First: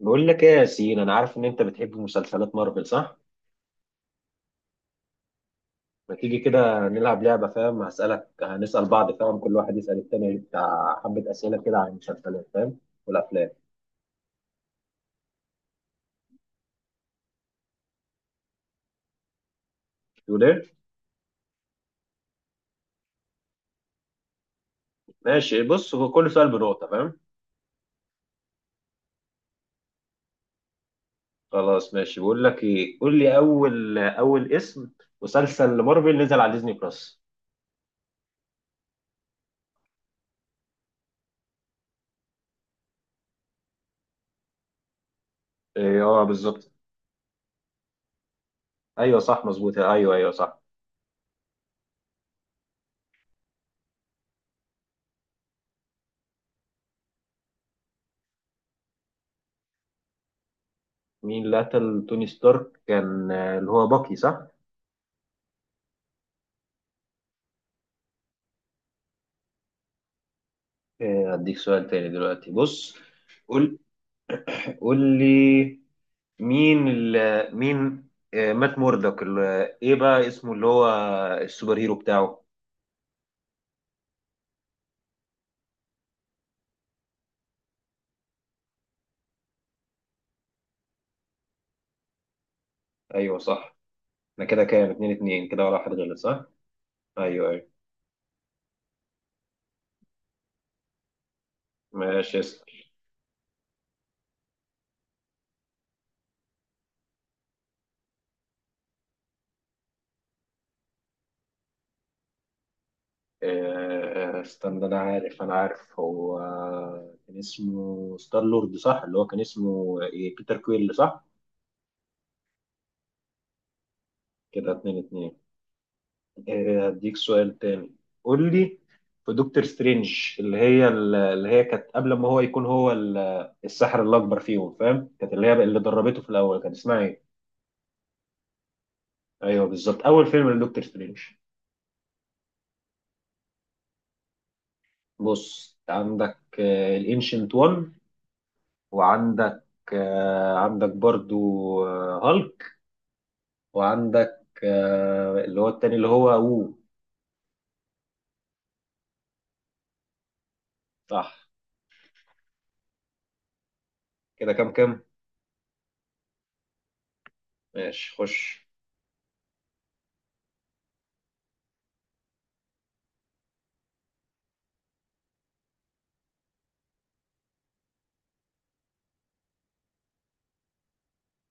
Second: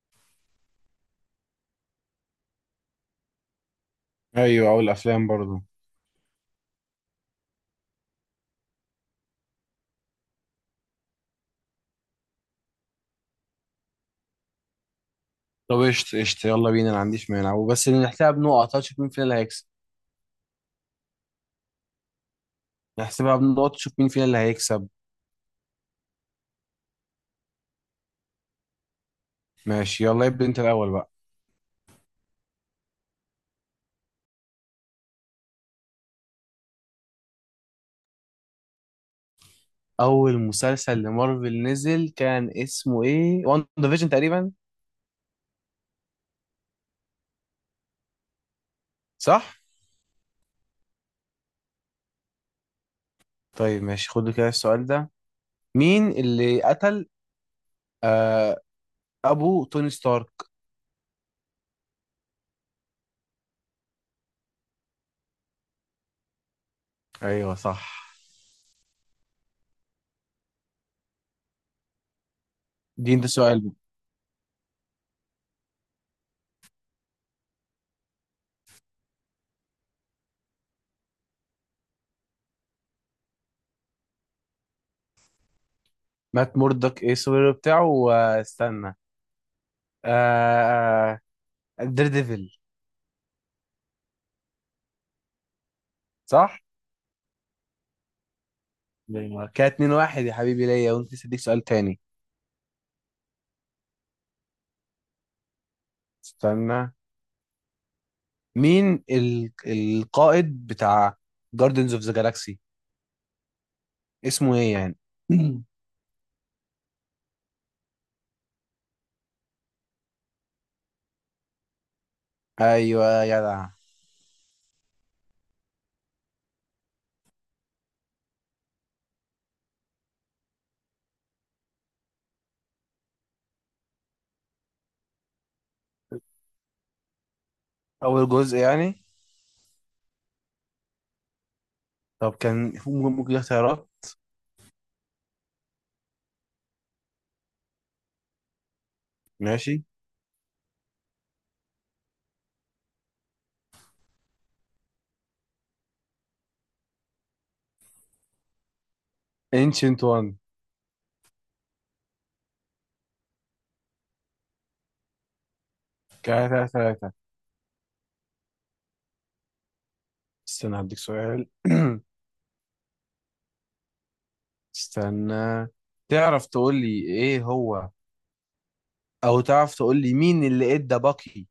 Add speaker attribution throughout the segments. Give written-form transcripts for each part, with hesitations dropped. Speaker 1: بقول لك ايه يا ياسين، انا عارف ان انت بتحب مسلسلات مارفل صح؟
Speaker 2: ايوه، او الافلام برضو.
Speaker 1: ما تيجي كده نلعب لعبه، فاهم؟ هسالك، هنسال بعض، فاهم؟ كل واحد يسال التاني بتاع حبه اسئله كده عن المسلسلات، فاهم؟ والافلام.
Speaker 2: طب، قشطة قشطة، يلا بينا. انا ما عنديش مانع وبس. نحسبها بنقط، هنشوف مين فينا اللي هيكسب.
Speaker 1: تقول ايه؟
Speaker 2: نحسبها بنقط، نشوف مين فينا اللي هيكسب.
Speaker 1: ماشي. بص، هو كل سؤال بنقطه، فاهم؟
Speaker 2: ماشي، يلا ابدا انت الاول بقى.
Speaker 1: خلاص ماشي. بقول لك ايه، قول لي اول اسم مسلسل مارفل نزل على ديزني بلس.
Speaker 2: اول مسلسل لمارفل نزل كان اسمه ايه؟ وان ديفيجن تقريبا.
Speaker 1: ايه اه بالظبط. ايوه
Speaker 2: صح.
Speaker 1: صح مظبوط، ايوه ايوه صح.
Speaker 2: طيب، ماشي، خدوا كده السؤال ده. مين اللي قتل آه ابو توني ستارك؟
Speaker 1: مين اللي قتل توني ستارك؟ كان اللي هو باكي صح؟
Speaker 2: ايوه صح.
Speaker 1: اديك سؤال تاني دلوقتي. بص.
Speaker 2: دي انت سؤال بقى.
Speaker 1: قول قول لي مين ال مين مات موردك ايه بقى اسمه اللي هو السوبر هيرو بتاعه.
Speaker 2: مات موردك ايه السوبر هيرو بتاعه؟ واستنى، آه دير ديفل.
Speaker 1: ايوه صح. انا كده كام؟ اتنين اتنين كده ولا واحد غلط صح؟
Speaker 2: صح.
Speaker 1: ايوه ايوه.
Speaker 2: نيمار كده 2-1. يا حبيبي ليا، وانت لسه اديك سؤال تاني.
Speaker 1: ماشي اسأل.
Speaker 2: استنى، مين القائد بتاع جاردنز اوف ذا جالاكسي؟ اسمه ايه
Speaker 1: استنى
Speaker 2: يعني؟
Speaker 1: انا عارف، انا عارف. هو كان اسمه ستار لورد صح، اللي هو كان اسمه ايه، بيتر كويل صح.
Speaker 2: ايوه يا جدع.
Speaker 1: كده اتنين اتنين. هديك سؤال تاني. قول لي. في دكتور سترينج، اللي هي كانت قبل ما هو يكون هو الساحر الأكبر فيهم، فاهم؟ كانت اللي هي اللي دربته في الأول، كانت اسمها إيه؟
Speaker 2: اول جزء يعني.
Speaker 1: أيوه بالظبط، أول فيلم لدكتور سترينج.
Speaker 2: طب، كان ممكن اختيارات.
Speaker 1: بص، عندك الانشنت 1، وعندك
Speaker 2: ماشي.
Speaker 1: عندك برضو هالك، وعندك اللي هو التاني اللي هو
Speaker 2: انشنت وان.
Speaker 1: صح. كده كام كام؟
Speaker 2: كده 3-3.
Speaker 1: ماشي خش.
Speaker 2: استنى، هديك سؤال. استنى، تعرف تقول لي ايه هو؟ او تعرف تقول لي مين اللي ادى باكي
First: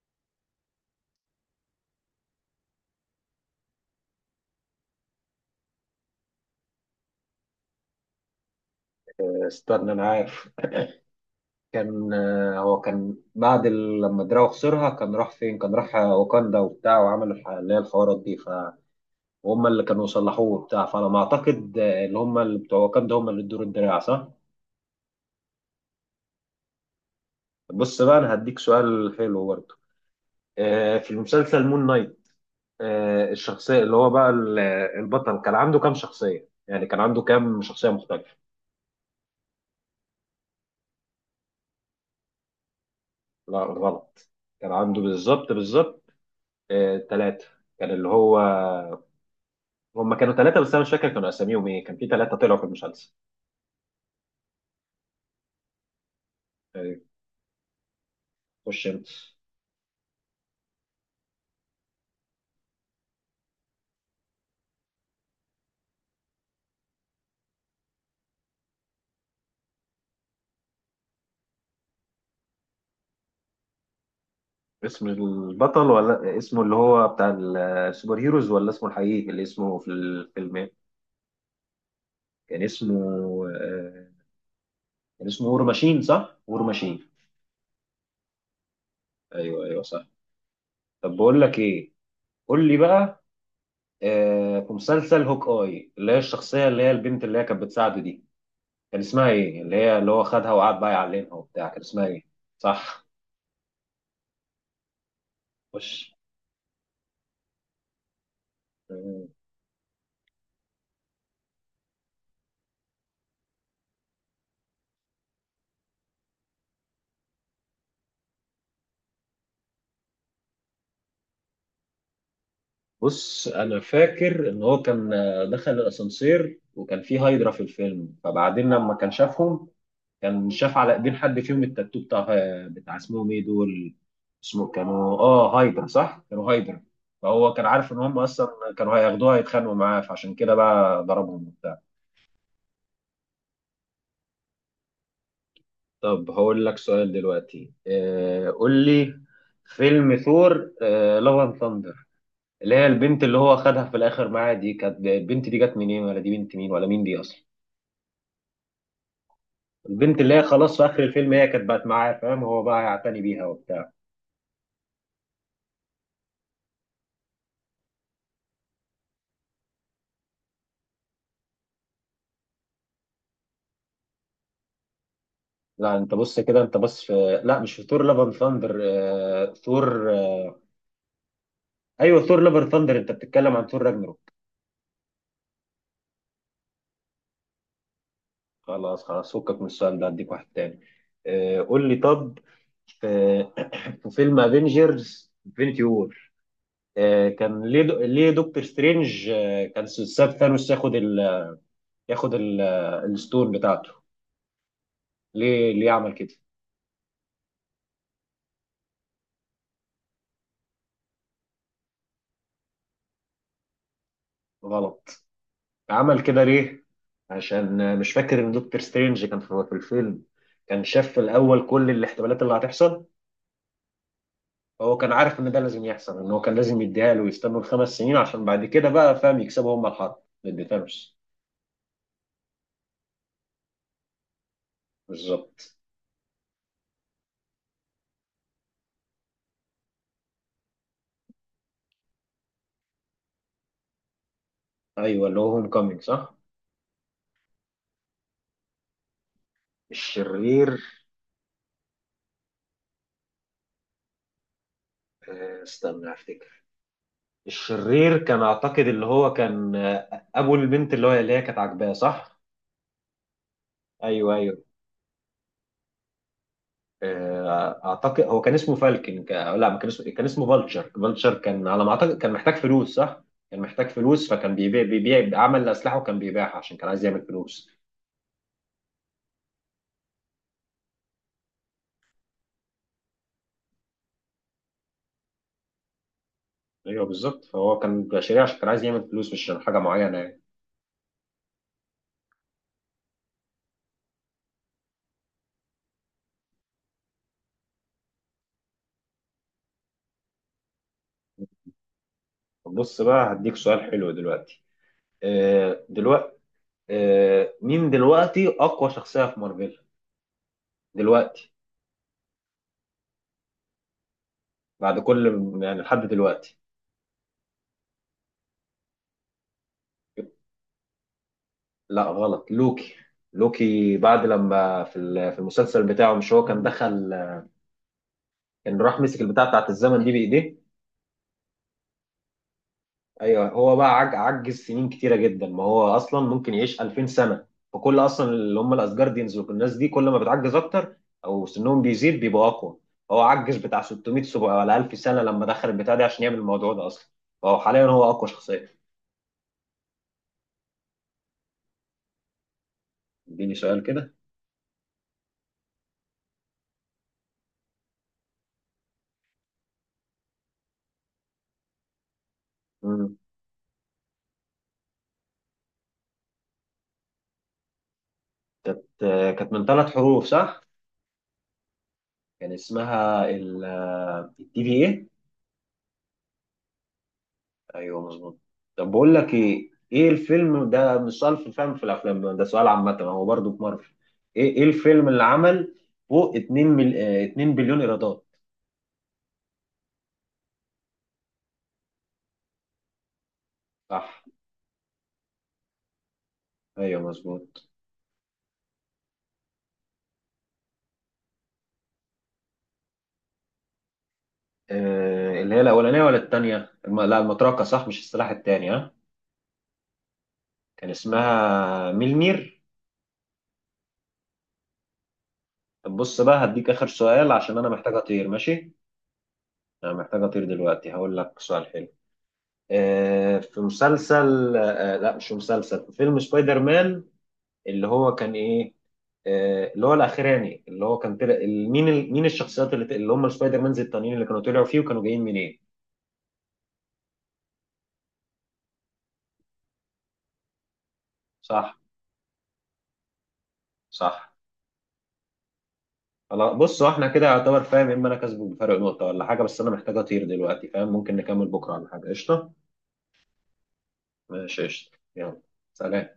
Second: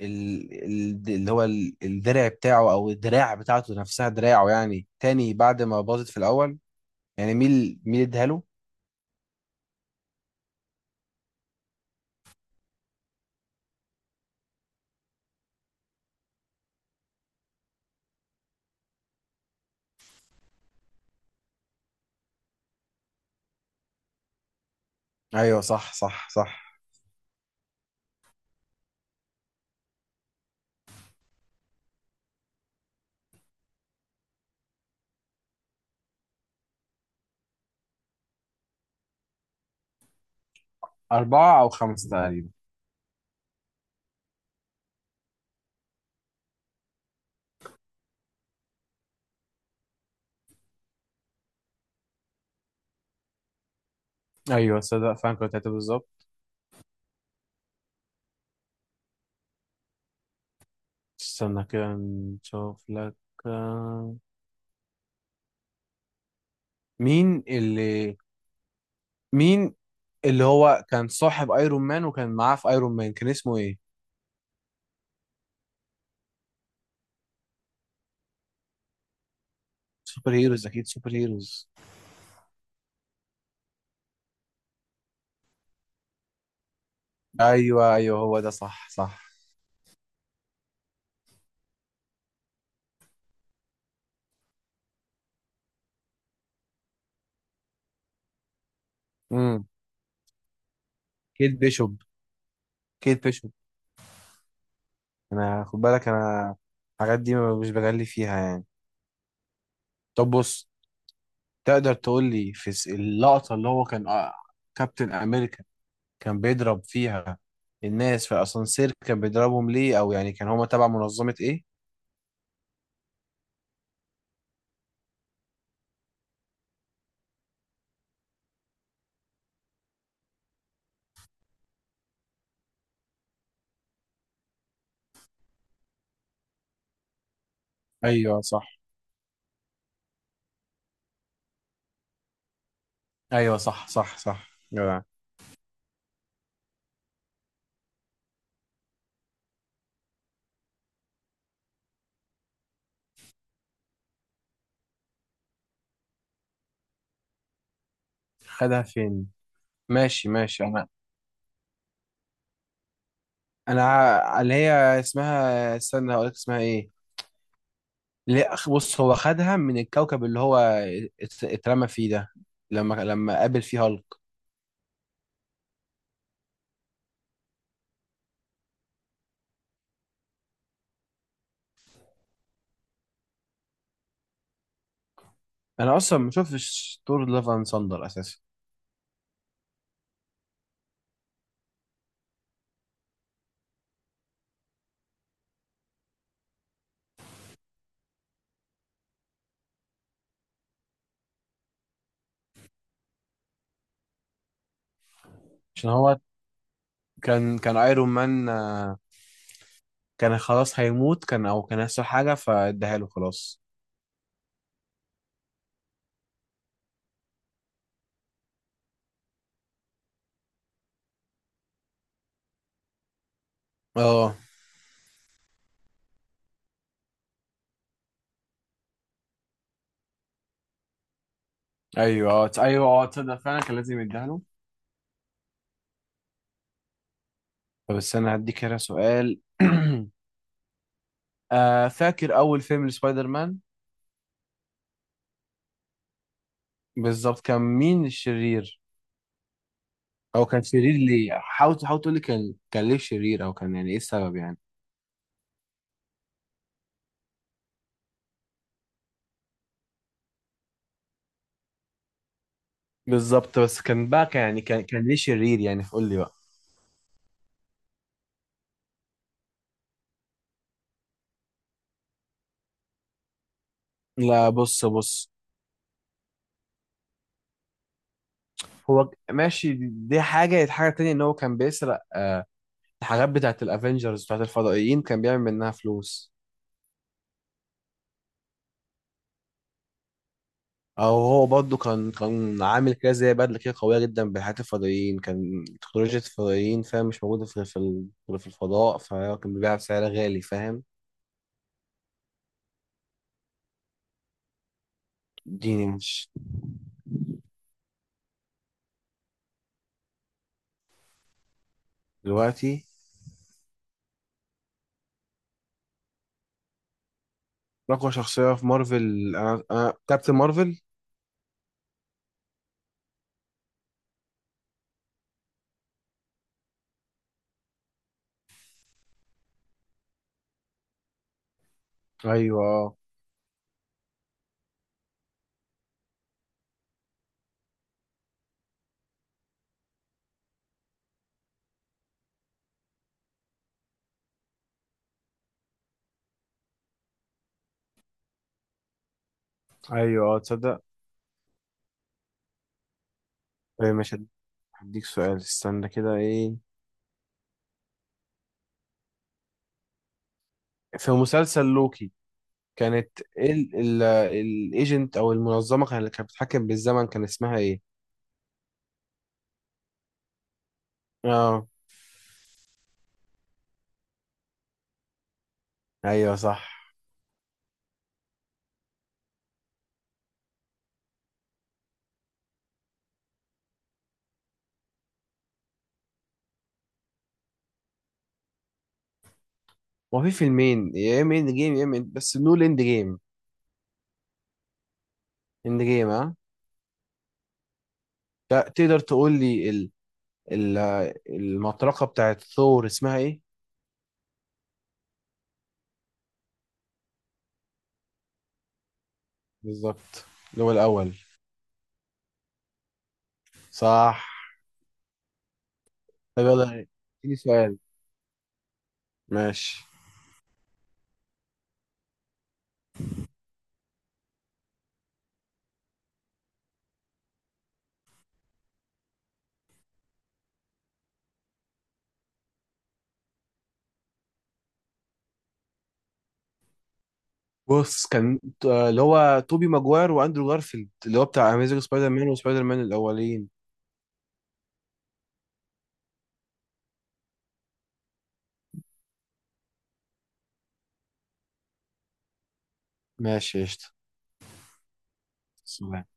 Speaker 2: اللي هو الدرع بتاعه، او الدراع بتاعته نفسها، دراعه يعني تاني بعد ما باظت في الاول. يعني مين اداها له؟
Speaker 1: استنى أنا عارف. كان هو كان بعد لما دراو خسرها كان راح فين؟ كان راح واكاندا وبتاع، وعمل اللي هي الحوارات دي، فهم؟ اللي كانوا صلحوه وبتاع، فانا ما اعتقد اللي هم اللي بتوع واكاندا هم اللي ادوا له الدراع صح.
Speaker 2: ايوه صح صح صح.
Speaker 1: بص بقى، انا هديك سؤال حلو برضه. في المسلسل مون نايت، الشخصيه اللي هو بقى البطل، كان عنده كام شخصيه؟ يعني كان عنده كام شخصيه مختلفه؟
Speaker 2: أربعة أو خمسة تقريبا.
Speaker 1: لا غلط. كان عنده بالظبط بالظبط ثلاثه. كان اللي هو، هم كانوا ثلاثة بس أنا مش فاكر كانوا أساميهم إيه. كان في ثلاثة طلعوا في المسلسل
Speaker 2: أيوه، صدق فعلا، كنت هتبقى بالظبط.
Speaker 1: يعني. خش أنت.
Speaker 2: استنى كده نشوف لك. آه، مين اللي مين اللي هو كان صاحب ايرون مان، وكان معاه في ايرون مان، كان اسمه ايه؟
Speaker 1: اسم البطل ولا اسمه اللي هو بتاع السوبر هيروز ولا اسمه الحقيقي اللي اسمه في
Speaker 2: سوبر
Speaker 1: الفيلم
Speaker 2: هيروز،
Speaker 1: إيه؟
Speaker 2: اكيد سوبر هيروز.
Speaker 1: كان اسمه آه، كان اسمه وور ماشين صح؟ وور ماشين.
Speaker 2: ايوه ايوه، هو ده، صح صح.
Speaker 1: أيوه أيوه صح. طب بقول لك إيه، قول لي بقى. في مسلسل هوك آي، اللي هي الشخصية اللي هي البنت اللي هي كانت بتساعده دي، كان اسمها إيه؟
Speaker 2: امم
Speaker 1: اللي هي اللي هو خدها وقعد بقى يعلمها
Speaker 2: كيت
Speaker 1: وبتاع، كان
Speaker 2: بيشوب.
Speaker 1: اسمها إيه؟ صح.
Speaker 2: كيت بيشوب. انا خد
Speaker 1: خش.
Speaker 2: بالك انا، الحاجات دي مش بغلي فيها يعني.
Speaker 1: آه.
Speaker 2: طب بص، تقدر تقول لي في اللقطة اللي هو كان كابتن امريكا كان بيضرب فيها الناس في اسانسير، كان بيضربهم ليه؟ او يعني كان هما تبع منظمة ايه؟
Speaker 1: بص انا فاكر ان هو كان دخل الاسانسير وكان فيه هايدرا في الفيلم. فبعدين لما كان شافهم، كان شاف على ايدين حد فيهم التاتو بتاع بتاع، اسمهم ايه دول؟ اسمه كانوا اه هايدرا صح، كانوا هايدرا. فهو كان عارف ان هم
Speaker 2: ايوه
Speaker 1: اصلا
Speaker 2: صح.
Speaker 1: كانوا هياخدوها يتخانقوا معاه، فعشان كده بقى ضربهم وبتاع.
Speaker 2: ايوه صح صح صح جدع.
Speaker 1: طب هقول لك سؤال دلوقتي. آه، قول لي. فيلم ثور لاف اند ثاندر، اللي هي البنت اللي هو خدها في الاخر معاه دي، كانت البنت دي جت منين ولا دي بنت مين ولا مين دي اصلا؟
Speaker 2: خدها فين؟
Speaker 1: البنت
Speaker 2: ماشي
Speaker 1: اللي هي
Speaker 2: ماشي،
Speaker 1: خلاص في
Speaker 2: انا
Speaker 1: اخر الفيلم هي كانت بقت معاه، فاهم؟ هو بقى هيعتني بيها
Speaker 2: انا
Speaker 1: وبتاع.
Speaker 2: اللي هي اسمها، استنى هقول لك اسمها ايه. ليه بص، هو خدها من الكوكب اللي هو اترمى فيه ده، لما قابل فيه هالك.
Speaker 1: لا انت بص كده، انت بص في، لا مش في ثور لافن ثاندر. ثور ايوه ثور لافن ثاندر، انت بتتكلم عن ثور راجنروك.
Speaker 2: انا اصلا ما شفتش دور لافان ساندر اساسا.
Speaker 1: خلاص خلاص، فكك من السؤال ده، اديك واحد تاني. قول لي طب. في في فيلم افنجرز انفنتي وور، كان ليه ليه دكتور سترينج كان ساب ثانوس ياخد ياخد ال... آه، الستون بتاعته؟ ليه ليه
Speaker 2: عشان
Speaker 1: عمل
Speaker 2: هو
Speaker 1: كده؟
Speaker 2: كان ايرون مان، كان خلاص هيموت، كان او كان هيحصل حاجه فاداها له خلاص.
Speaker 1: غلط. عمل كده ليه؟ عشان مش فاكر ان دكتور سترينج كان في الفيلم، كان شاف في الاول كل الاحتمالات اللي هتحصل.
Speaker 2: اه.
Speaker 1: هو كان عارف ان ده لازم يحصل، ان هو كان لازم يديها له، ويستنوا الخمس سنين، عشان بعد كده بقى فاهم يكسبوا هم الحرب. ما اديتهمش
Speaker 2: ايوه اه تصدق فعلا، كان لازم يديها له.
Speaker 1: بالظبط.
Speaker 2: طب استنى، هديك هنا سؤال. فاكر اول فيلم لسبايدر مان؟
Speaker 1: ايوه اللي هو هوم كومينج صح؟
Speaker 2: بالظبط، كان مين الشرير؟ او كان
Speaker 1: الشرير.
Speaker 2: شرير ليه؟ حاول حاول تقول لي، كان ليه شرير؟ او كان يعني ايه السبب يعني؟
Speaker 1: استنى افتكر. الشرير كان اعتقد اللي هو كان ابو البنت اللي هو اللي هي كانت عاجباه صح؟
Speaker 2: بالظبط، بس كان بقى،
Speaker 1: ايوه
Speaker 2: كان
Speaker 1: ايوه.
Speaker 2: يعني، كان ليه شرير يعني؟ قول لي بقى.
Speaker 1: اعتقد هو كان اسمه فالكن لا، ما كان اسمه. كان اسمه فالتشر. فالتشر كان على ما اعتقد كان محتاج فلوس صح. كان محتاج فلوس،
Speaker 2: لا
Speaker 1: فكان بيبيع
Speaker 2: بص بص،
Speaker 1: بيبيع عمل اسلحه وكان بيبيعها عشان كان عايز يعمل فلوس.
Speaker 2: هو ماشي، دي حاجة، هي حاجة تانية. إن هو كان بيسرق الحاجات بتاعة الأفينجرز، بتاعة الفضائيين، كان بيعمل منها فلوس.
Speaker 1: ايوه بالظبط، فهو كان شريع عشان كان عايز يعمل فلوس، مش عشان حاجه معينه يعني.
Speaker 2: أو هو برضه كان عامل كده زي بدلة كده قوية جدا بحاجات الفضائيين، كان تكنولوجيا الفضائيين، فاهم، مش موجودة في غير في الفضاء، فهو كان بيبيعها بسعر غالي، فاهم.
Speaker 1: طب بص بقى، هديك سؤال حلو دلوقتي.
Speaker 2: ديني مش
Speaker 1: دلوقتي، مين دلوقتي اقوى شخصيه في مارفل؟ دلوقتي،
Speaker 2: دلوقتي.
Speaker 1: بعد كل، يعني لحد دلوقتي.
Speaker 2: أقوى شخصية في مارفل، أنا كابتن مارفل.
Speaker 1: لا غلط، لوكي. لوكي بعد لما في في المسلسل بتاعه، مش هو كان دخل، كان راح مسك البتاع بتاعت الزمن دي بايديه؟
Speaker 2: أيوه أه.
Speaker 1: ايوه هو بقى عجز سنين كتيره جدا. ما هو اصلا ممكن يعيش 2000 سنه. فكل اصلا اللي هم الاسجارديانز والناس دي، كل ما بتعجز اكتر او سنهم بيزيد بيبقوا اقوى. هو عجز بتاع 600 700 ولا 1000 سنه لما دخل البتاع ده عشان يعمل الموضوع ده اصلا. فهو حاليا هو اقوى شخصيه.
Speaker 2: أيوه أه، تصدق.
Speaker 1: اديني سؤال
Speaker 2: إيه،
Speaker 1: كده.
Speaker 2: مش هديك سؤال، استنى كده. إيه، في مسلسل لوكي، كانت
Speaker 1: مم.
Speaker 2: الايجنت او المنظمه اللي كانت بتتحكم بالزمن، كان اسمها ايه؟
Speaker 1: كانت، كانت من ثلاث حروف صح؟
Speaker 2: اه.
Speaker 1: كان اسمها ال، الدي في ايه؟
Speaker 2: ايوه صح.
Speaker 1: ايوه مظبوط. طب بقول لك ايه، ايه الفيلم، ده مش سؤال في الفهم في الافلام، ده سؤال عامه هو برضه في مارفل. ايه ايه الفيلم اللي عمل فوق 2 مل... آه، 2 بليون ايرادات؟
Speaker 2: وفي فيلمين، يا اما اند جيم، يا اما بس نقول اند جيم.
Speaker 1: صح.
Speaker 2: اند جيم اه.
Speaker 1: ايوه مظبوط.
Speaker 2: تقدر تقول لي ال... المطرقه بتاعت ثور اسمها ايه؟
Speaker 1: آه، اللي هي الاولانيه ولا الثانيه لا المطرقه صح مش السلاح الثاني ها.
Speaker 2: بالظبط، اللي هو
Speaker 1: كان
Speaker 2: الاول.
Speaker 1: اسمها ميلمير.
Speaker 2: صح.
Speaker 1: طب بص
Speaker 2: طب
Speaker 1: بقى
Speaker 2: يلا،
Speaker 1: هديك اخر سؤال
Speaker 2: اديني
Speaker 1: عشان انا
Speaker 2: سؤال.
Speaker 1: محتاج اطير، ماشي.
Speaker 2: ماشي.
Speaker 1: انا محتاج اطير دلوقتي، هقول لك سؤال حلو. في مسلسل، آه لا مش في مسلسل، في فيلم سبايدر مان، اللي هو كان ايه، اللي هو الاخراني، اللي هو كان طلع مين مين الشخصيات اللي هم السبايدر مانز التانيين اللي كانوا طلعوا فيه وكانوا جايين منين؟
Speaker 2: بص، كان اللي هو توبي ماجواير واندرو جارفيلد، اللي هو بتاع
Speaker 1: صح
Speaker 2: اميزنج سبايدر مان وسبايدر مان الاولين.
Speaker 1: صح. خلاص بص، هو احنا كده يعتبر فاهم، اما انا كسبه بفرق نقطة ولا حاجة. بس انا محتاج اطير دلوقتي، فاهم؟ ممكن نكمل بكرة ولا حاجة، قشطة.
Speaker 2: ماشي قشطة.
Speaker 1: ماشي قشطة، يلا، سلام.